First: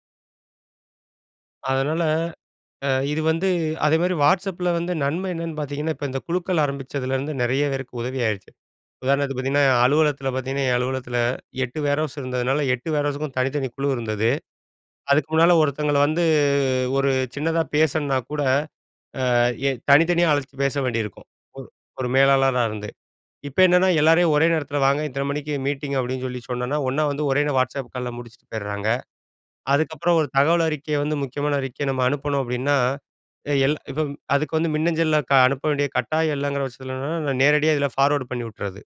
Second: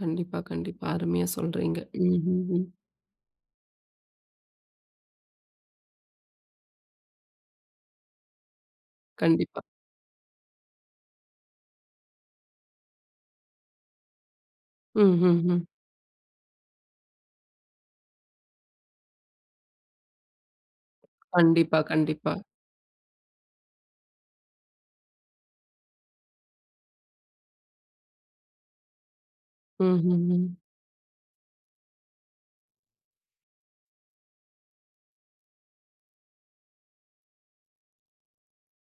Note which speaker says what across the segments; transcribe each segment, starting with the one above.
Speaker 1: கண்டிப்பா, கண்டிப்பா அருமையா சொல்றீங்க.
Speaker 2: அதனால
Speaker 1: ம். ம். ம்.
Speaker 2: அ இது வந்து அதே மாரி WhatsAppல வந்து நன்மை என்னென்னு பாத்தீங்கன்னா, இப்ப இந்த குழுக்கள் ஆரம்பிச்சதுலேருந்து நெறைய பேருக்கு உதவி ஆயிடுச்சு. உதாரணத்துக்கு
Speaker 1: கண்டிப்பா.
Speaker 2: பாத்தீங்கன்னா, அலுவலகத்தில பாத்தீங்கன்னா, என் அலுவலகத்தில 8 வேர்ஹவுஸ் இருந்ததுனால 8 வேர்ஹவுஸ்க்கும் தனித்தனி குழு இருந்தது அதுக்கு முன்னால
Speaker 1: ம்ஹம்ம்.
Speaker 2: ஒருத்தவங்கள வந்து ஒரு சின்னதா பேசுணுன்னா கூட, அ தனித்தனியா அழைச்சு பேச வேண்டியிருக்கும்
Speaker 1: கண்டிப்பா,
Speaker 2: ஒரு
Speaker 1: கண்டிப்பா.
Speaker 2: மேலாளரா இருந்து. இப்போ என்னன்னா எல்லாரையும் ஒரே நேரத்தில வாங்க இத்தன மணிக்கு மீட்டிங் அப்டின்னு சொல்லி சொன்னோம்னா, ஒண்ணா வந்து ஒரே நேரம் WhatsAppகால் முடிச்சிட்டு போயிடுறாங்க. அதுக்கப்புறம் ஒரு
Speaker 1: ம்ஹம்ம்.
Speaker 2: தகவல் அறிக்கை வந்து முக்கியமான அறிக்கைய நம்ம அனுப்பணும் அப்டின்னா, எல் இப்ப அதுக்கு வந்து மின்னஞ்சல்ல அனுப்ப வேண்டிய கட்டாயம் இல்லங்கிற பட்சத்துல நேரடியா இதில ஃபார்வர்ட் பண்ணி விட்றது.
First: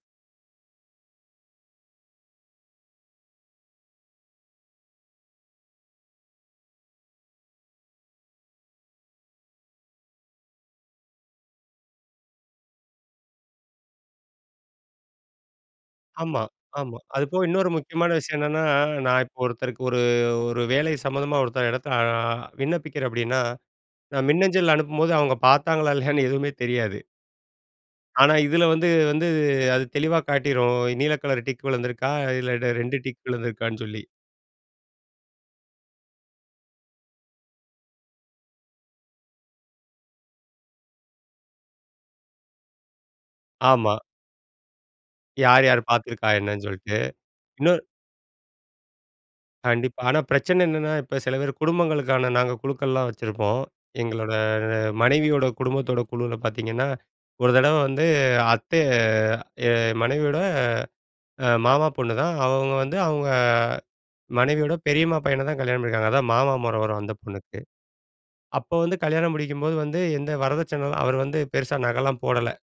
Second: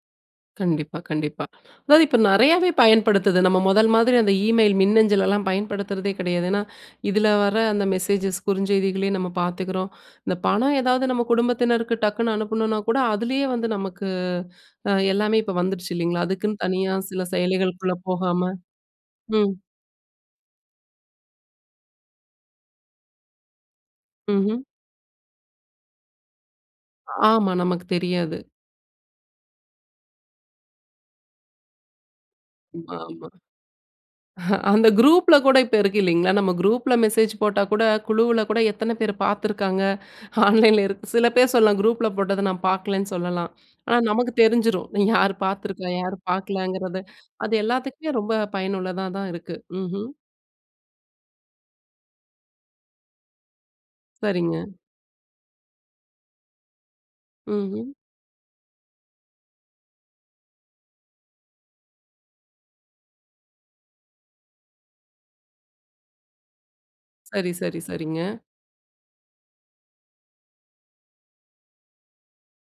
Speaker 1: கண்டிப்பா, கண்டிப்பா. அதாது இப்போ நெறையாவே பயன்படுத்துது. நம்ம முதல் மாரி அந்த இமெயில், மின்னஞ்சல் எல்லாம் பயன்படுத்துறதே கிடையாது. ஏன்னா, இதில் வர அந்த மெசேஜஸ் குறுஞ்செய்திகளயும் நம்ம பாத்துக்கிறோம். இந்த பணம் ஏதாவது நம்ம குடும்பத்தினருக்கு டக்குனு அனுப்பணுனா கூட அதிலேயே வந்து நமக்கு எல்லாமே இப்போ வந்துடுச்சு இல்லங்களா?
Speaker 2: ஆமா,
Speaker 1: அதுக்குன்னு தனியா
Speaker 2: ஆமா.
Speaker 1: சில
Speaker 2: அது போக இன்னொரு
Speaker 1: செயலிகளுக்குள்ள
Speaker 2: முக்கியமான விஷயம்
Speaker 1: போகாம.
Speaker 2: என்னன்னா, நான் இப்போ
Speaker 1: ம்.
Speaker 2: ஒருத்தருக்கு ஒரு, ஒரு வேலை சம்மந்தமா ஒருத்தர் இடத்தில அ விண்ணப்பிக்கிறேன் அப்டின்னா, நான்
Speaker 1: ம்ஹம்.
Speaker 2: மின்னஞ்சல் அனுப்பும்போது அவங்க பாத்தாங்களா, இல்லயான்னு எதுவுமே தெரியாது.
Speaker 1: ஆமா நமக்கு
Speaker 2: ஆனா
Speaker 1: தெரியாது.
Speaker 2: இதில வந்து வந்து அது தெளிவா காட்டிரும். நீல கலர் டிக் விழுந்திருக்கா இல்ல,
Speaker 1: ஆமா,
Speaker 2: 2 டிக்
Speaker 1: ஆமா.
Speaker 2: விழுந்துருக்கான்னு சொல்லி.
Speaker 1: அந்த குரூப்ல கூட இப்போ இருக்கு இல்லங்களா, நம்ம குரூப்ல மெசேஜ் போட்டா கூட குழுவில கூட எத்தன பேர் பாத்துருக்காங்க. ஆன்லன்ல இருக்கு சில பேர் சொல்லலாம் குரூப்ல போட்டத நான் பாக்கலன்னு சொல்லலாம்.
Speaker 2: ஆமா.
Speaker 1: ஆனா, நமக்கு தெரிஞ்சிரும் யார்
Speaker 2: யார், யார்
Speaker 1: பாத்துருக்கா? யார்
Speaker 2: பாத்திருக்கா என்னன்னு சொல்லிட்டு.
Speaker 1: பார்க்கலங்குறது? அது
Speaker 2: இன்னோ
Speaker 1: எல்லாத்துக்குமே ரொம்ப பயனுள்ளதா தான் இருக்கு.
Speaker 2: கண்டிப்பா.
Speaker 1: ம்ஹம்.
Speaker 2: ஆனா பிரச்சன என்னன்னா இப்போ சில பேர் குடும்பங்களுக்கான நாங்க குழுக்கள்லாம் வச்சிருப்போம். எங்களோட
Speaker 1: சரிங்க.
Speaker 2: மனைவியோட குடும்பத்தோட குழுவில் பாத்தீங்கன்னா, ஒரு தடவ
Speaker 1: ம்ஹ்ம்.
Speaker 2: வந்து அத்த என் மனைவியோட மாமா பொண்ணுதான், அவங்க வந்து அவங்க மனைவியோட பெரியம்மா பையன தான் கல்யாணம் பண்ணிருக்காங்க. அதான் மாமா முறை வரும் அந்த
Speaker 1: சரி,
Speaker 2: பொண்ணுக்கு.
Speaker 1: சரி, சரிங்க.
Speaker 2: அப்போ வந்து கல்யாணம் முடிக்கும்போது வந்து எந்த வரதட்சண அவர் வந்து பெருசா நக எல்லாம் போடல.